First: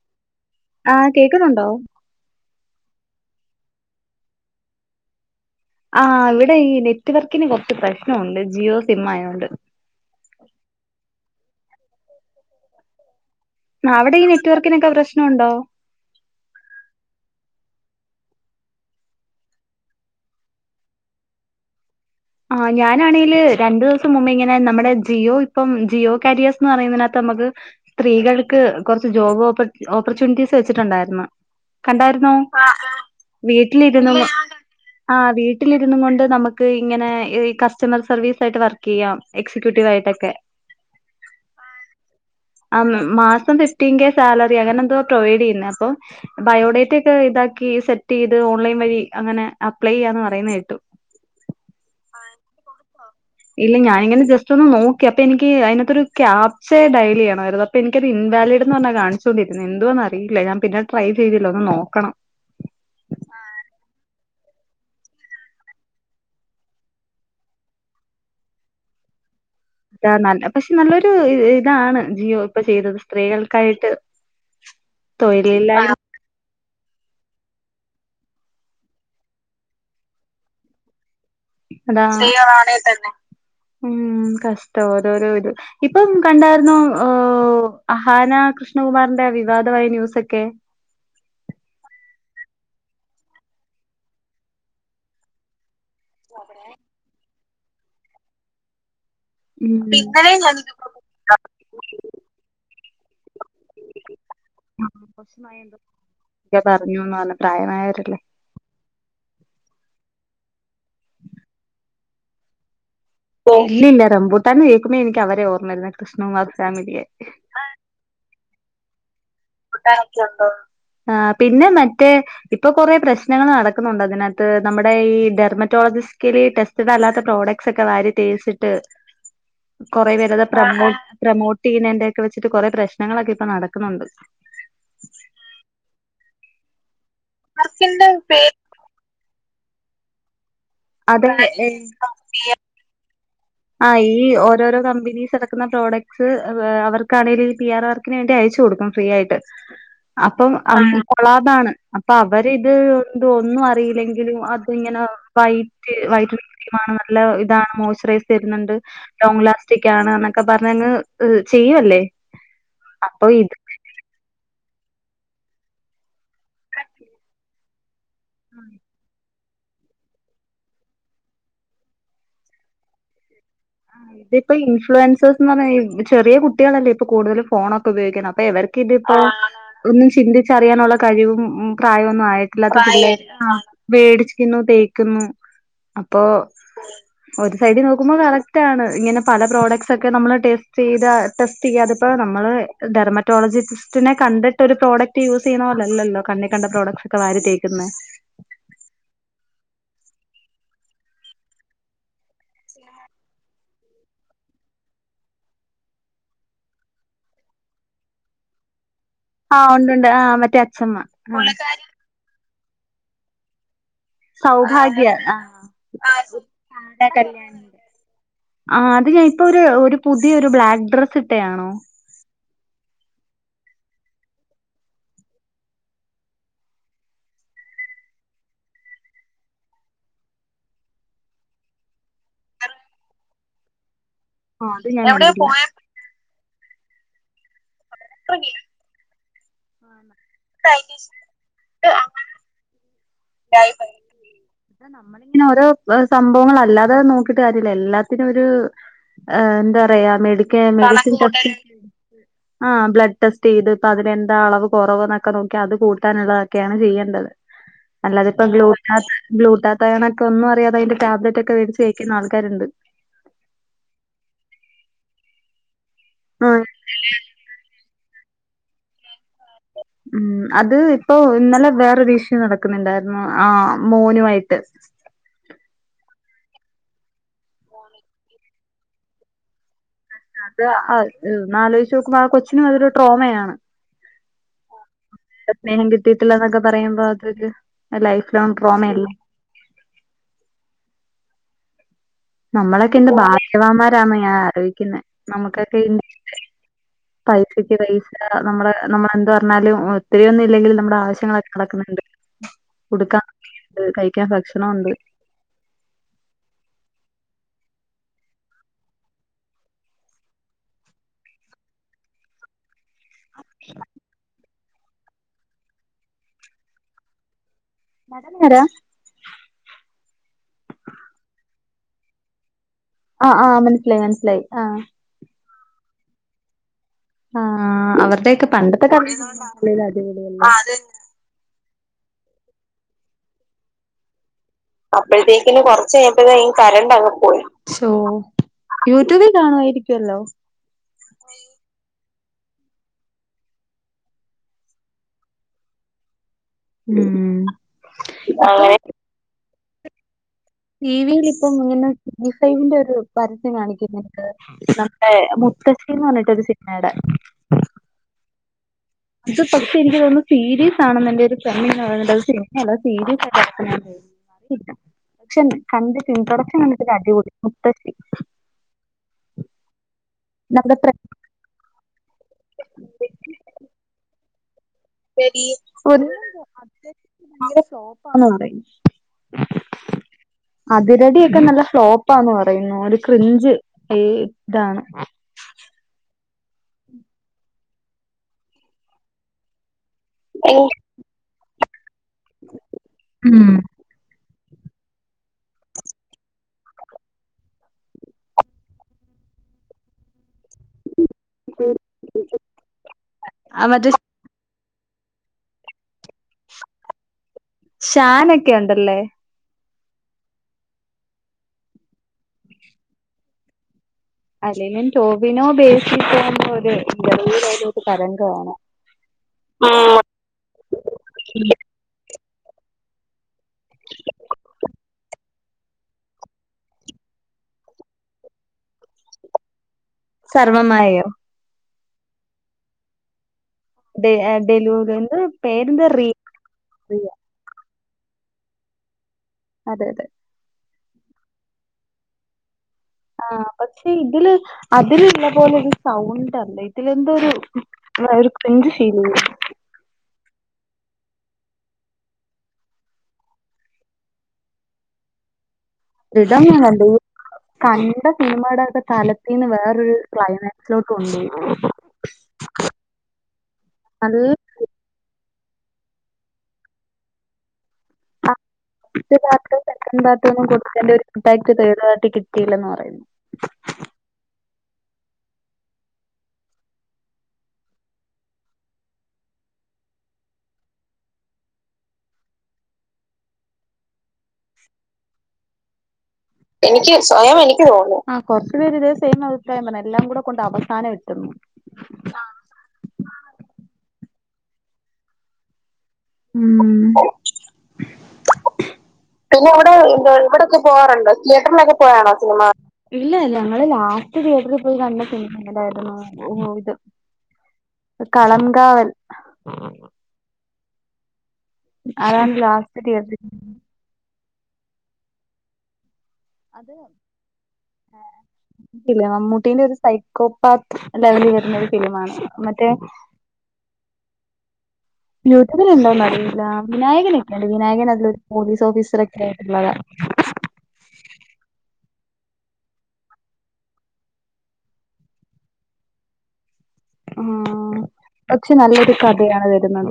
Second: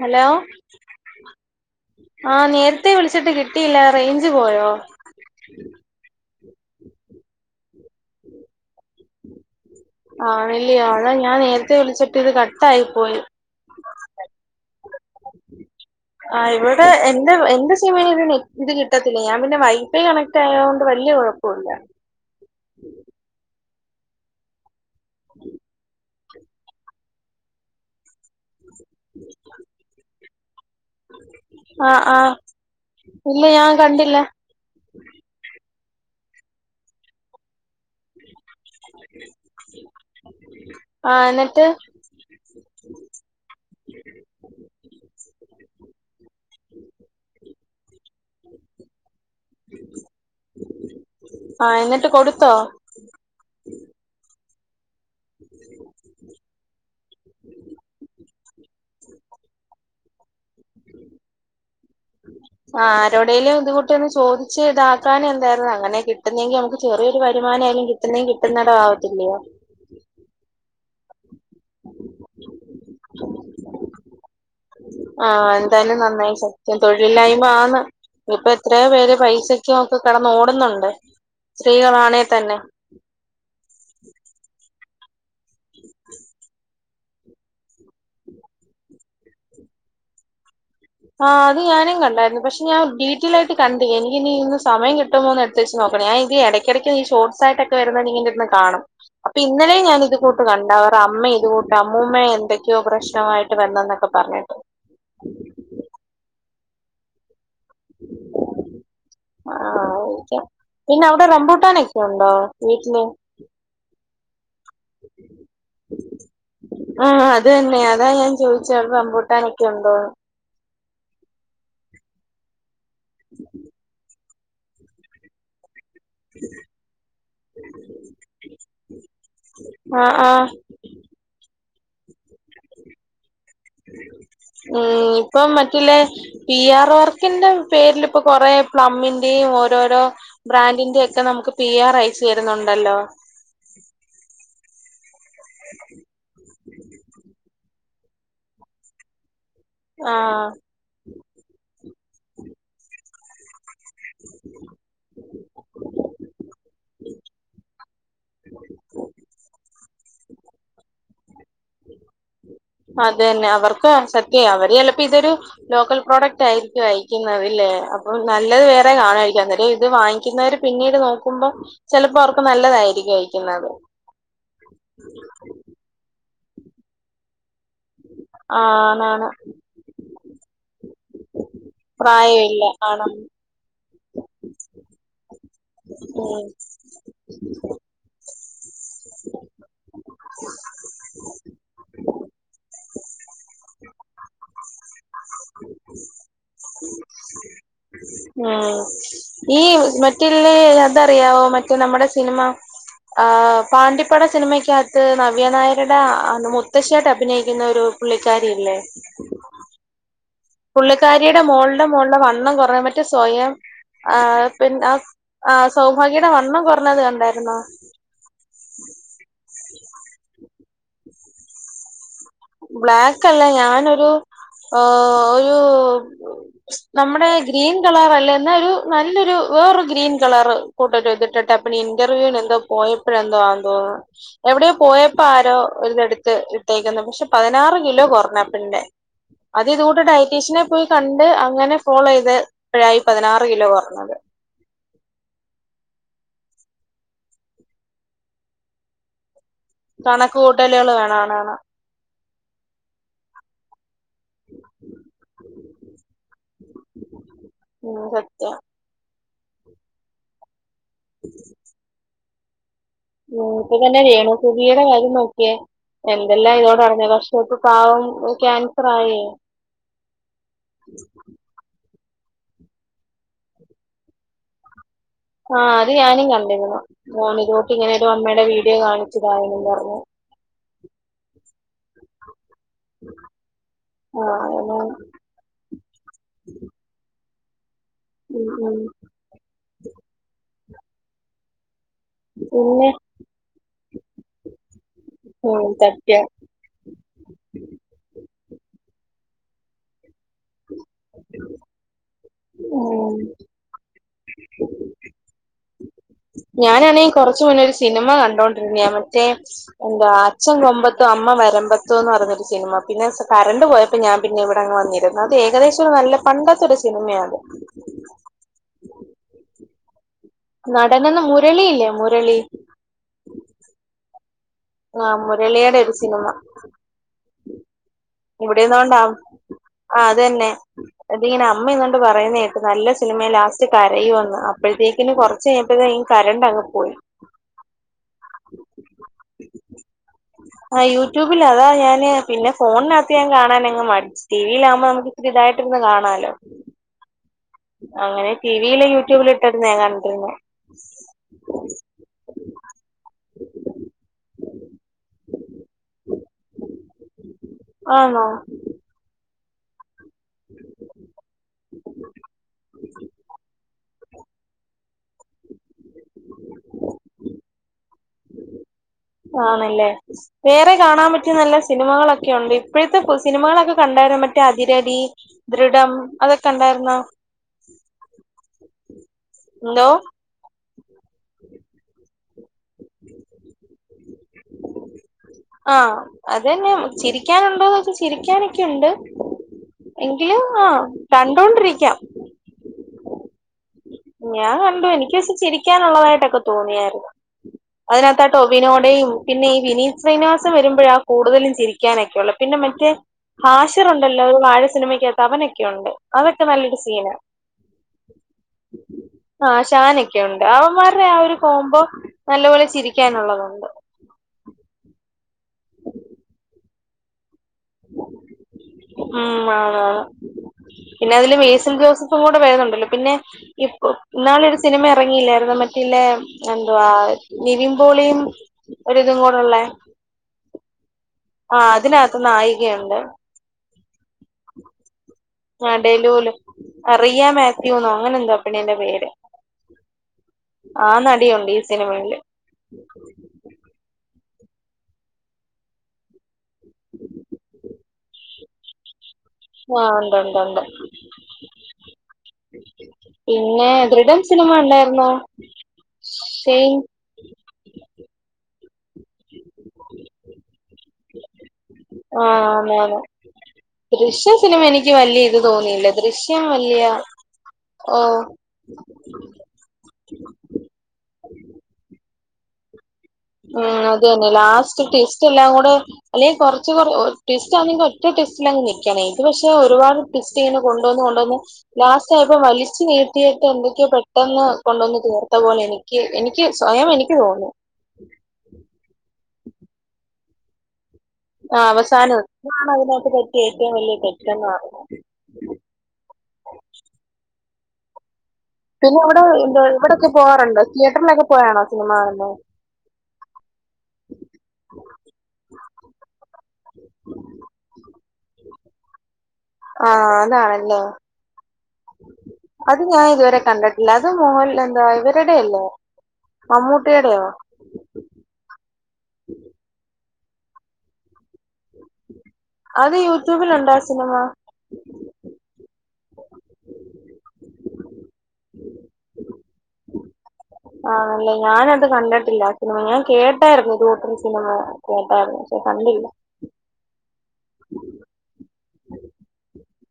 Hello ആഹ് കേക്കുന്നുണ്ടോ ആഹ് നേരത്തെേ വിളിച്ചിട്ട് കിട്ടിയില്ല റേഞ്ച് പോയോ ആഹ് ഇവിടെ ഈ നെറ്റ് വർക്കിന് കുറച്ച് പ്രശ്നമുണ്ട് ജിയോ സിം ആയതൊണ്ട് ആണല്യോ അതാ ഞാൻ നേരത്തെ വിളിച്ചിട്ട് ഇത് കട്ടായി പോയി അവിടെ ഈ നെറ്റ് വർക്കിനൊക്കെ പ്രശ്നണ്ടോ ആഹ് ഇവിടെ എന്റെ എന്റെ സിമ്മില് ഇത് കിട്ടത്തില്ല ഞാൻ പിന്നെ വൈഫൈ കണക്ട് ക്റ്റായൊണ്ട് വല്യ കൊഴപ്പമില്ല ആഹ് ഞാനാണേല് രണ്ടുസം മുമ്പ് ഇങ്ങനെ നമ്മുടെ ജിയോ ഇപ്പം ജിയോ കരിയേസ്ന്ന് പറയുന്നതിനാത്ത് നമുക്ക് സ്ത്രീകള് ക്ക് കുറച്ച് ജോബ് ഓപ്പർച്യൂണിറ്റീസ് വെച്ചിട്ടുണ്ടായിരുന്നു ആഹ് കണ്ടായിരുന്ന ആഹ് ഇല്ല ഞാൻ വീട്ടിലിരുന്നു കണ്ടില്ല ആഹ് വീട്ടിലിരുന്നുമുണ്ട് നമുക്ക് ഇങ്ങനെ ക കസ്റ്റമർ സർവീസ് ആയിട്ട് വർക്ക് ചെയ്യാം എക്സിക്യൂട്ടീവ് ആയിട്ടൊക്കെ ആഹ് എന്നിട്ട് ആഹ് മാസം ഫിഫ്റ്റികെ സാലറിയാ അങ്ങനെ എന്തോ പ്രൊവൈഡ് ചെയ്യുന്നെ അപ്പൊ ബയോഡേറ്റക്കെ ഇതാക്കി സെറ്റ് ചെയ്ത് ഓൺലൈൻ വഴി അങ്ങനെ അപ്ലൈ ചെയ്യാന്ന് പറയുന്ന കേട്ടു ആഹ് എന്നിട്ട് കൊടുത്തോ ഇല്ല ഞാനിങ്ങനെ ജ റ്റൊന്ന് നോക്കി അപ്പെനിക്ക് അയിനാത്തൊരു ക്യാപ്ച്ച ഡയല് ചെയ്യണമായിരുന്നു അപ്പൊ എനിക്കത് ഇൻവാലിഡ് എന്ന് പറഞ്ഞാ കാണിച്ചു കൊണ്ടിരുന്നേ എന്തുവാന്നറിയില്ല ഞാൻ പിന്നെ ട്രൈ ചെയ്തില്ല ഒന്ന് നോക്കണം ആഹ് ആരോടേലും ഇത് കൂട്ട് ഒന്ന് ചോദിച്ചു ഇതാക്കാനെന്തായിരുന്നു അങ്ങനെ കിട്ടുന്നെങ്കി നമുക്ക് ചെറിയൊരു വരുമാനായാലും കി ട്ടുന്നേം കിട്ടുന്നിടം ആവത്തില്ലയോ അതാ നല്ല പക്ഷെ നല്ലൊരു ഇതാണ് ജീയോ ഇപ്പ ചെയ്തത്. സ്ത്രീകൾക്കായിട്ട് തൊഴിലില്ലായ് അമേസിങ് തൊഴിലില്ലായ്മ ആന്ന് ഇപ്പ എത്രയോ പേര് പൈസക്കൊക്കെ കെടന്ന് ഓടുന്നുണ്ട്. സ്ത്രീകളാണെ അതാണ് തന്നെ [unintelligible] ഉം കഷ്ടോ ഓരോരോ ഇത് ഇപ്പം കണ്ടായിരുന്നോ അഹാന കൃഷ്ണകുമാറിന്റെ വിവാദമായ ന്യൂസൊക്കെ? ആഹ് അത് ഞാനും കണ്ടായിരുന്ന്. പക്ഷേ ഞാൻ ഡീറ്റെയിൽ ആയിട്ട് കണ്ട്. എനിക്കിനി ഇന്ന് സമയം കിട്ടുമോ എന്ന് ജസ്റ്റ്‌ ഓപ്പൺ ആയെങ്കി എടക്കിടയ്ക്ക് ഈ ഷോർട്ടസൊക്കെട്ട് വരുന്നുണ്ടെങ്കി ന്റെ അടുത്ത്ന്ന് കാണും. അപ്പൊ ഇന്നലെ ഉം ഞൻ ഇത് കൂട്ട് പ്പ പ്പ ഇന്നലിം ഞാൻ ഇത് ഇന്നലെയും കൂട്ട് കണ്ട്. കണ്ടിരുന്നു അവർടെ അമ്മ ഇത് കൂട്ട് അമ്മൂമ്മ എന്തൊക്കെയോ പ്രശ്നമായിട്ട് വന്നെന്നൊക്കെ പറഞ്ഞട്ട് ഉം പ്രശ്നായി ക്ക്യോ പറഞ്ഞുന്ന് പറഞ്ഞ് പ്രായമായവരല്ലേ? ആഹ് ഓക്കെ പിന്നെ അവടെ റംബൂട്ടാനൊക്കെണ്ടോ വീട്ടില്? ഇല്ലില്ല. റംബുട്ടാൻ ന്ന് കേക്കുമേ എനിക്ക് അവരെ ഓർമ്മരുന്നേ. കൃഷ്ണകുമാർ ഫാമിലിയെ അതന്നെ അതാ ഞാൻ ചോദിച്ചവിടെ റംബൂട്ടാനോ നകത്ത് ഒണ്ടോന്ന്. ആഹ് പിന്നെ മറ്റേ ഇപ്പ കൊറേ പ്രശ്നങ്ങള് നടക്കുന്നുണ്ട് അതിനക ത്ത് നമ്മടെ ഈ ഡെർമറ്റോളജിക്കലി ടെസ്റ്റഡ് അല്ലാത്ത പ്രോഡക്ട്സ് ഒക്കെ വാരി തേച്ചിട്ട് കൊറേ ആഹ് പേരത് ആഹ് പ്രമോ പ്രമോട്ട് ചെയ്യുന്നേന്റോക്കെ വെച്ചിട്ട് കൊറെ പ്രശ്നങ്ങളൊക്കെ ഇപ്പ നടക്കുന്നുണ്ട്. ഉം ഇപ്പം മറ്റിള്ളേ പി ആർ വർക്കിന്റെ വർക്കിന്റെ പേരിലിപ്പ കൊറേ പേര് പ്ലമ്മിന്റെയും ഓരോരോ ബ്രാൻഡിന്റെ ഒക്കെ അതെ നമുക്ക് പി ഏഹ് ആർ അയച്ചു തരുന്നുണ്ടല്ലോ. ആഹ് ഈ ഓരോരോ കമ്പനീസ് എറക്കുന്ന പ്രോഡക്ട്സ് ഏഹ് അവർക്കാണെങ്കലും ഈ പി ആർ വർ ന്ന്ട്ട് അയച്ചു കൊടുക്കും ഫ്രീ ആയ്ട്ട് ആഹ് അപ്പം അ കൊള്ളാതാണ് അപ്പ അവരിത് ഒന്നും അറിയില്ലെങ്കിലും അത്ങ്ങനെ വൈറ്റ് വയിറ്റ് നല്ല ഇതാണ് മോയ്സ്ചറൈസ് തരുന്നുണ്ട്. ലോങ്ങ് ലാസ്റ്റിക് ആണ് എന്നൊക്കെ പറഞ്ഞങ്ങ് ത് ചെയ്യുവല്ലേ? അപ്പ വീണ്ടും [unintelligible] ക്കെ അവര് ചെലപ്പോ ഇതൊരു ലോക്കൽ പ്രോഡക്റ്റ് ആയിരിക്കും അയക്കുന്നത്തത് ല്ലേ? നല്ലത് വേറെ കാണായിരിക്കും അതരെ വാങ്ങിക്കുന്നവര് പിന്നീട് നോക്കുമ്പം ചെലപ്പോ അവർക്ക് നല്ലതായിരിക്കും അയക്കുന്നത്. ഇപ്പ ഇൻഫ്ലുവൻസേഴസ് എന്ന് പറഞ്ഞ് ഈ ചെറ്യ കുട്ടികളല്ലേ ഇപ്പ കൂടുതൽ ഫോണൊക്ക് ഉപയോഗിക്കണ് അപ്പോ എവർക്കിതിപ്പോ ആണാണ് ഒന്നും ഏഹ് ചിന്തിച്ചറിയാനുള്ള കഴിവും ഉം. പ്രായമൊന്നും പ്രായമില്ല ആയിട്ടില്ലാത്ത ആണാണ് പിള്ളേര് പ്രായേ ആഹ് വേടിച്ചിക്കുന്നു തേക്കുന്നു. അപ്പോ ഉം ഒരു സൈഡിൽ നോക്കുമ്പോ കറക് റ്റാണ് ഇങ്ങനെ പല പ്രോഡക്ട്സ് ഒക്കെ നമ്മള് ടെസ്റ്റ് ചെയ്ത ടെസ്റ്റ് ചെയ്യാതിപ്പോ നമ്മള് ഡെർമറ്റോളജിസിസ്റ്റിനെ കണ്ടിട്ട് ഒരു പ്രോഡക്ട് റ്റ് യൂസ് ചെയ്യുന്ന പോലല്ലല്ലോ കണ്ണിക്കണ്ട പ്രോഡക്സ് ഒക്കെ വാരി തേക്കുന്നേ. ഉം ഈ മറ്റ്ള്ളേ അതറിയാവോ മറ്റേ നമ്മടെ സിനിമ ആഹ് പാണ്ടിപ്പട സിനിമയ്ക്കകത്ത് നവ്യ നായരുടെ മുത്തശ്ശ്യായിട്ട് അഭിനയിക്കുന്ന ഒരു പുള്ളിക്കാരില്ലേ? ആഹ് ഒണ്ടുണ്ട് ആഹ് മ പുള്ളിക്കാരിയുടെ മോളുടെ മോളുടെ വണ്ണം കൊറയാൻ പറ്റും സ്വയം ആഹ് പിന്നെ സൗഭാഗ്യ ആഹ് ആഹ് ആ സൗഭാഗ്യടെ വണ്ണം കുറഞ്ഞത് കണ്ടായിരുന്നോ? ആഹ് അത് ഞാൻ ഇപ്പ ഒരു ഒരു പുതിയ ഒരു ബ്ലാക്ക് ഡ്രസ്സ് ഇട്ടയാണോ? ബ്ലാക്ക് അല്ല ഞാനൊരു ഏഹ് ഒരു നമ്മടെ ഗ്രീൻ കളർ അല്ല. എന്നാ ഒരു നല്ലൊരു വേറൊരു ഗ്രീൻ കളറ് ഇവടൊരു ഇതിട്ടിട്ട് അപ്പണ്ണ് ഇന്റർവ്യൂവിന് എന്തോ പോയപ്പഴന്തോ ആന്ന് തോന്നണു ആ എവിടെയോ അത് ഞാൻ പോയപ്പ ആരോ ഇതെടുത്ത് ഇട്ടേക്കുന്ന്. പക്ഷേ പതിനാറ് കണ്ടില്ല കിലോ കൊറഞ്ഞ് ആ പെണ്ണിന്റെ അത് ഇത് കൂട്ട് ഡയറ്റീഷ്യനെ പോയി കണ്ട് അങ്ങനെ ഫോളോയ്ത് ഴായി പതിനാറ് കിലോ കൊറഞ്ഞത് ഇ നമ്മളിങ്ങനെ ഓരോ സംഭവങ്ങൾ അല്ലാതെ നോക്കിട്ട് കാര്യല്ല എല്ലാത്തിനും ഒരു ആഹ് എന്താ പറയാ കണക്ക് മെഡിക്കെ കൂട്ടലുകൾ കണക്കൂട്ടല് വേണാണാണ് ആഹ് ബ്ലഡ് ടെസ്റ്റ് ചെയ്ത് ഇപ്പ അതിനെന്താ അളവ് കുറവന്നൊക്കെ നോക്കി അത് കൂട്ടാനുള്ളതൊക്കെയാണ് ചെയ്യേണ്ടത് ഉം അല്ലാതി ഇപ്പ സത്യം ബ്ലൂടാത്ത് ബ്ലൂടാത്ത്യാനൊക്കെ ഒന്ന അറിയാതെതിന്റെ ടാബ്ലറ്റ് ഒക്കെടിച്ച് കഴിക്കുന്ന ആൾക്കാരുണ്ട് ഉ ഇപ്പ തന്നെ വേണു കുതിര കാര്യം നോക്കിയേ ആ എന്തെല്ലാം ഇതോടറിഞ്ഞ വർഷട്ട് പാവം ക്യാൻസർ ആയി ഉം അത് ഇപ്പൊ ഇന്നലെ വേറെ വിഷയം നടക്കുന്നുണ്ടായിരുന്നു ആഹ് മോനുമായിട്ട് ആഹ് അത് ഞാനും കണ്ടിരുന്നു മോൻ ഇതോട്ട് ഇങ്ങനെ ഒരു അമ്മയുടെ വീഡിയോ കാണിച്ചതായനും പറഞ്ഞു അത് ആഹ് മ് ആലോചിച്ച് നോക്കുമ്പ ആകൊച്ച ചുന് അതരു ട്രോമയാണ് ആ അങ്ങനെ സ്നേഹം കിട്ടീട്ടല്ലന്നൊക്കെ പറയുമ്പോ അതൊരു ഉം ലൈഫലോങ്ങ്‌ ഉം ട്രോമയല്ലെ പിന്നെ നമ്മളൊക്കെ എന്ത് ഭാഗ്യവാമാരാന്ന ഞാൻ ആലോയിക്കുന്നെ ഉം നമ്മുക്കൊക്കെ സത്യം പൈസക്ക് പൈസ നമ്മളെ നമ്മള എന്ത് പറഞ്ഞാലും ഒത്തിരിയൊന്നും ഇല്ലെങ്കിൽ നമ്മുടെ ആവശ്യങ്ങളൊക്കെ നടക്കുന്നുണ്ട് ഉം ഉടുക്കാൻ തുണിയുണ്ട് കയി ക്ക ഭക്ഷണം ഉണ്ട് ഞാനാണെങ്കി കൊറച്ചു മുന്നെ ഒരു സിനിമ കണ്ടോണ്ടിരുന്നിയ മറ്റേ എന്താ അച്ഛൻ കൊമ്പത്തോ അമ്മ വരമ്പത്തോ എന്ന് പറഞ്ഞൊരു സിനിമ പിന്നെ കറണ്ട് പോയപ്പോ ഞാൻ പിന്നെ ഇവിടെങ്ങ് വന്നിരുന്നു അത് ഏകദേശം നല്ല പണ്ടാത്ത ഒരു സിനിമയാണ് അത് നടനെഏതാ നടനന്ന മുരളിയില്ലേ മുരളി ആഹ് ആഹ് മനസ്സിലായി മനസിലായി ആഹ് ആഹ് മുരളിയുടെ ഒരു സിനിമ ആഹ് അവരുടെയൊക്കെ പണ്ടത്തെ ഇവിടെന്നോണ്ടാ കഥഅ ആഹ് ആ അതന്നെ അതെ അതിങ്ങനെ അമ്മവണ്ട് പറയുന്ന കേട്ട് നല്ല സിനിമയെ ലാസ്റ്റ് കരയുമന്ന് അപ്പ് അപ്പോഴത്തേക്കിന് കുറച്ച കഴഞ്ഞപ്പോഴ കരണ്ട് അങ്ങ് പോയി ശോ. യൂട്യൂബിൽ കാണുമായിരിക്കുവല്ലോ ആഹ് യൂട്യൂബില അതാ ഞാന് പിന്നെ ഫോണിനകത്ത് ഞാൻ കാണാനഅങ്ങ് മടി ടിവിലാ ആകുമ്പോ നമുക്ക് ഇച്ചിരിതായിട്ടിരുന്ന് കാണാലോ ഉം അങ്ങനെ ഇപ്പൊ ടിവിയില യൂട്യൂബില ഇട്ടായിരുന്നു ഞാൻ കണ്ടിരുന്നെ ടി വിയിൽ ഇപ്പം ഇങ്ങനെ മിസൈലിന്റെ ഒരു പരസ്യം കാണിക്കുന്നുണ്ട് നമ്മുടെ മുത്തശ്ശിന്ന് പറഞ്ഞിട്ട് ഒരു സിനിമയുടെ ആണോ ഇത് പക്ഷെ എനിക്ക് തോന്ന്നു സീരീസ് ആണെന്ന എന്റെ ഒരു ഫ്രണ്ട് പറഞ്ഞി അത സിനിമയല്ല അത് സീരീസ് ആയിട്ട് നടക്കുന്നെ പക്ഷെകണ്ടിട്ട് പ്രൊഡക്ഷൻ കണ്ടിട്ട് അടിപൊടി മുത്തശ്ശി ആണല്ലേ വേറെ നമ്മുടെ കാണാൻ പറ്റ മറ്റ നല്ല സിനിമകളൊക്കെയ ഉണ്ട് ഇപ്പോഴത്തെ സിനമകളൊക്കെ കണ്ടരാൻ പറ്റ മറ്റ അതിരടി ശരി ദൃഢം അതൊക്കെ കണ്ടായിരുന്ന നല്ല ടോപ്പന്ന് പറയു ഹലോ അതിരടൊക്കെ നല്ല സ്ലോപ്പാന്ന് പറയുന്നു ഒരു ക്രിഞ്ച് ഫീൽ ആഹ് ആഹ് അതനെ ചിരിക്കാനുണ്ടോകയ്ച്ച ചിരിക്കാനൊക്കെയുണ്ട് എങ്കിലും ആഹ് കണ്ടോണ്ടിരിക്കാം ഉം ഞാൻ കണ്ടു എനിക്ക് പക്ഷെ ചിരിക്കാനുള്ളതായിട്ടൊക്കെ തോന്നിയായിരുന്നു അതിനകത്താ ടൊവിനോടെയും പിന്നെ ഈ വിനീത് ശ്രീനിവാസം വരുമ്പോഴാ കൂടുതലും ചിരിക്കാനൊക്കെയള്ളൂ പിന്നെ മറ്റേ ആ മറ്റേ ഹാശറുണ്ടല്ലോ ല്ലവരും വാഴ സിനിമയ്ക്ക് എത്ത അവൻ നിക്കാണുണ്ട് അതൊക്കെ നല്ലൊരു സീന. ഷാനൊക്കെ ഉണ്ടല്ലേ? ആഹ് ഷാനൊക്കെ ഉണ്ട് അവന്മാരുടെ ആ ഒരു കോംബോ നല്ലപോലെ ചിരിക്കാനുള്ളതുണ്ട്. അല്ലേലും ടോവിനോ ഉപേക്ഷിക്കോ [inaudible] ഉം ആണ് ആഹ് പിന്നെ അതില് മേസൻ ജോസഫ് കൂടെ വരുന്നുണ്ടല്ലോ പിന്നെ ഇപ്പോ ഇന്നാള് ഒരു സിനിമ എറങ്ങിയില്ലായിരുന്നോ മറ്റല്ലേ എന്തുവാ നിവിൻ പോളിയും ഒരിതും കൂടെള്ളേ സർവമായയോ? ആഹ് അതിനകത്ത് നായികയുണ്ട്. ഡെ ഏഹ് ഡെലൂറൽ ആഹ് ഡെലൂല് അറിയ മാത്യൂന്നോ അങ്ങനെ എന്തോ പെണ്ണീന്റെ പേര്. അതെ അതെ ആഹ് നടിയുണ്ട് ഈ സിനിമയില് ആഹ് പക്ഷെ ഇതില് അതിലുള്ള പോലെരു സൗണ്ടല്ലെ. ഇതില് എന്തൊരു ഒരു കെഞ്ച് [unintelligible] ആഹ് ഉണ്ട് ഉണ്ട് ഉണ്ട് പിന്നെ ദൃഡം സിനിമ ണ്ടായിരുന്നോ? ദൃഡം ഞാ കണ്ടു. കണ്ട സിനിമയുടെക്കെ തലത്തിന്ന് വേറൊരു ക്ലൈമാക്സിലോട്ട് ഉണ്ട് ആഹ് മേലെ നല്ല ദൃശ്യം പിന്നെ മെനിക്ക് വല്യ ഇത് തോന്നിയില്ല. ദൃശ്യം വല്യ ഓഹ് [unintelligible] കിട്ടിയില്ലന്ന് പറയുന്നു. ഉം അതന്നെ ലാസ്റ്റ് ട്വിസ്റ്റ് എല്ലാം കൂടെ എല്ലേൽ കൊർച്ച് കൊറ്യോ ട്വിസ്റ്റ് ആണെങ്കി ഒറ്റ ട്വിസ്റ്റിലങ്ങ് നിക്കണേ ഇത് പക്ഷെ ഒരുപാട് പിസ്റ്റല് കൊണ്ടോന്ന് കൊണ്ടോന്ന് ലാസ്റ്റ് ആയപ്പോ വലിച്ചു നീട്ടിയിട്ട് എന്തൊക്കെയോ പെട്ടെന്ന് കൊണ്ടൊന്ന് തീർത്ത പോലെനി. എനിക്ക് സ്വയം എനിക്ക് തോന്നുന്നു. ആഹ് കൊർച്ച് പേര് ഇതേ സൈം ഔട്ട ഞ പർഞ്ഞേ എല്ലാം കൂടെ കൊണ്ട് അവസാന ട്ടന്ന്. ആഹ് അവസാനം [unintelligible] പറ്റ്യേ ഏറ്റവും വലിയ തെറ്റെന്ന ഉം അവിടെ പിന്നെ എന്തോ ഇവട ഇവിടൊക്കെ ന്താ ഇവടൊക്കെ പോവാറുണ്ടോ തിയേറ്ററിലൊക്കെ തിയേറ്റർലക്കെ സിനിമ പോയാണോ കാണുന്നത് സിനിമ? ഇല്ല ല്ല ഞങ്ങള് ലാസ്റ്റ് തിയേറ്റർൽ പോയി കണ്ട സിനിമ എങ്ങനായിരുന്നോ ഓ ഇത്. കളംകാവൽ ആഹ് അതാണല്ലേ. അതാണ് ലാസ്റ്റ് അത് ഞാൻ തിയേറ്ററിൽ ഇതുവരെ കണ്ട ല്ല അത് മോഹൻ എന്താ ഇവരുടെയല്ലേ? അത് ഹേ ട്ടി മമ്മൂട്ടീന്റെ ഒരു സ കോപ്പാത്ത് [unintelligible] വര്ന്ന ഒരു ഫിലിമാണ് മറ്റേ [unintelligible] സിനിമ? യൂട്യൂബില്ണ്ടോന്ന് അറിയില്ല വിനായകൻ ഒക്കെയണ്ട് വിനായകൻ അതിലൊരു പോലീസ് ഓഫീസർ ഒക്കെ ആയിട്ടുള്ളതാ. ആണ് ല്ലേ ഞാന് അത് കണ്ട്ട്ടില്ല സിനിമ ഞാൻ കേട്ടായിരുന്നു. [unintelligible] സിനിമ കേട്ടായിരുന്നു പക്ഷെ കണ്ടില്ല. ഉം പക്ഷെ നല്ലൊരു കഥയാണ് വരുന്നത്.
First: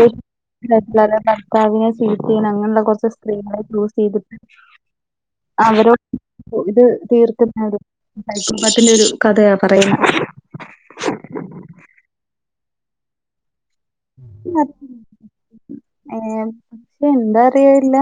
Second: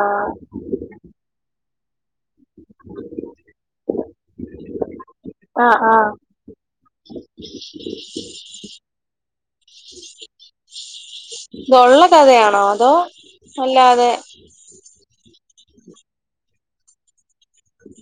ആഹ് ഭർത്താവിനെ ത്തീൻ അങ്ങനെള്ള കൊർച്ച് സ്ത്രീകളെ ചൂസ് ചെയ്തിട്ട് ആഹ് അവരോ ആഹ് ഇത് തീർക്ക്ന്നത്. സൈക്കോപാത്ത്ന്റെ ഒരു കഥയാ പറയുന്നേ. ത് ഒള്ള കഥയാണോ അതോ അല്ലാതെ? ഏഹ് പക്ഷെ എന്താ അറിയില്ല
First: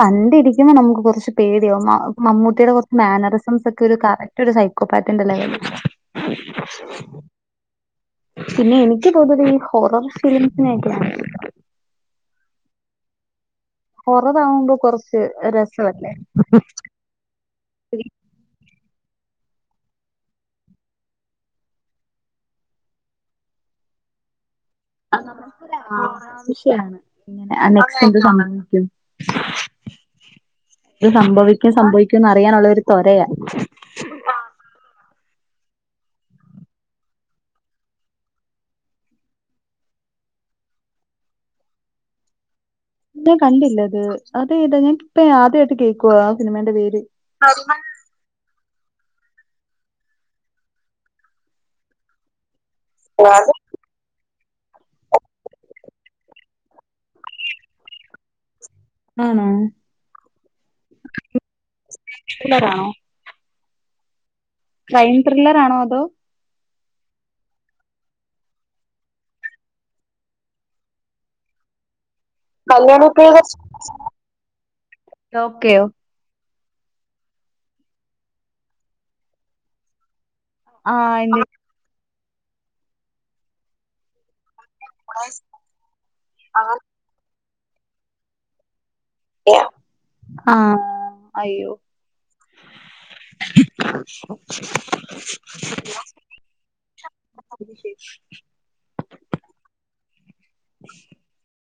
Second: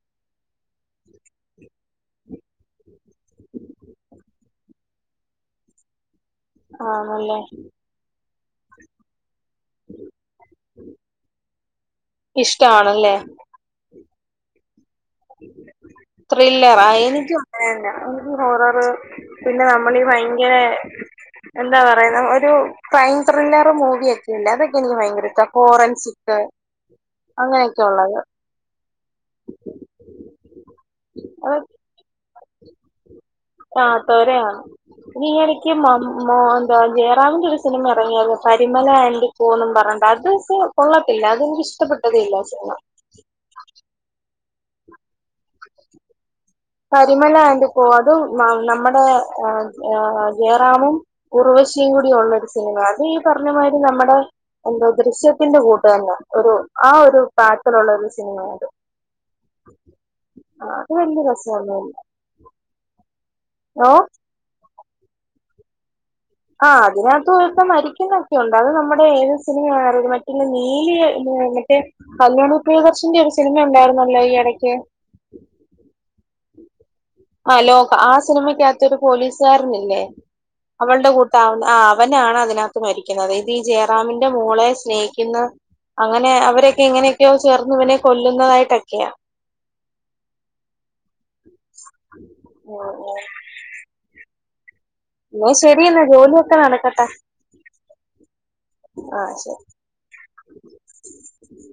കണ്ടിരി ന്നാ നമുക്ക് കൊറച്ച് പേടിയോ മ മമ്മുട്ടിയുടെ കൊർ മാനറിസംസ് ഒക്കെ ഒരു കറക്റ്റ് ഒരു സൈക്കോപാത്തിന്റെ ലെവല്. [inaudible] ആണല്ലേ പിന്നെ എനിക്ക് തോന്നത് ഈ ഹോറർ [unintelligible] ഇഷ്ടാണല്ലേ ഹൊററാവുമ്പൊ കൊറച്ച് രസവല്ലേ പ്രായെനിക്കും ഏ ഒരു അത് ഹൊററ് പിന്നെ നമ്മളീ ഭയങ്കരെ എന്താ പറയുന്നെ ഒരു ക്രൈം ത്രില്ലർ മൂവിയെ ത്രില്ലറൊക്കെനിക്ക് ഭയങ്കരിഷ്ടാ ഫോറൻസിക് അങ്ങനെയൊക്കുള്ളത് ആയിരിക്കും ഇത് അത് സംഭവിക്കും സംഭവിക്കുംന്നറിയാനുള്ളൊരു തൊരയാ ആഹ് തൊരയാ ഈയെടക്ക് മം എന്താ ജയറാമിന്റെയൊരു സിനിമ എറങ്ങിയാര്ന്ന് പരിമള ആൻഡ് പോന്നും പറണ്ട അത്ഷേ കൊള്ളത്തില്ല അതെനിക്കിഷ്ടപ്പെട്ടതേയില്ല ശോവാ ഞാൻ കണ്ടില്ലത് അതേതാ ഞാനിപ്പ ഞാദ്യായിട്ട് കേക്കുവ ആ സിനിമേന്റെ പേര് പരിമല ആൻഡ് കോ അത് ന നമ്മടെ ജയറാമും ഉർവശിയും കൂടിയൊള്ളൊരു സിനിമാണ് ഈ പറഞ്ഞ മാരി നമ്മടെ എന്തോ ദൃശ്യത്തിന്റെ കൂട്ട്തന്നെ ഒരു ആ ഒരു [unintelligible] ലൊള്ളൊരു സിനിമയാത് ആണോ അത് വല്യ രസൊന്നുല്ല ത്രില്ലറാണോ ഓ ക്രൈം ത്രില്ലറാണോ അതോ ആഹ് അതിനകത്ത്മൊത്തം മരിക്കുന്നൊക്കെയുണ്ട് അത് നമ്മുടെ ഏത് സിനിമയാത് മറ്റേ നീലിയെ വന്നിട്ട് കല്യാണ കല്യാണിപ്രിയദർശന്റെയൊരു പ്രിയദർശിനി സിനിയുണ്ടായിരുന്നല്ലോ ഈയെടക്ക് ലോക്കയോ ആഹ് ലോക ആഹ് സിനിമക്കകത്തൊരു പോലീസുകാരനില്ലേ അവൾടെ കൂട്ടാ ആഹ് അവനാണതിനകത്ത് മരിക്കുന്നത് ഈ ജയറാമിന്റെ മോളെ സ്നേഹിക്കുന്ന അങ്ങനെ അവരൊക്കെ ഇങ്ങനെ ക്കെയോ ചേർന്നിവനെ കൊല്ലുന്നതായിട്ടൊക്കെയാ ആഹ് അയ്യോ ഉം ഉം [inaudible] എന്നെശെരിയെന്നാ ജോലിയൊക്കെ നടക്കട്ടെ ആ ശെരി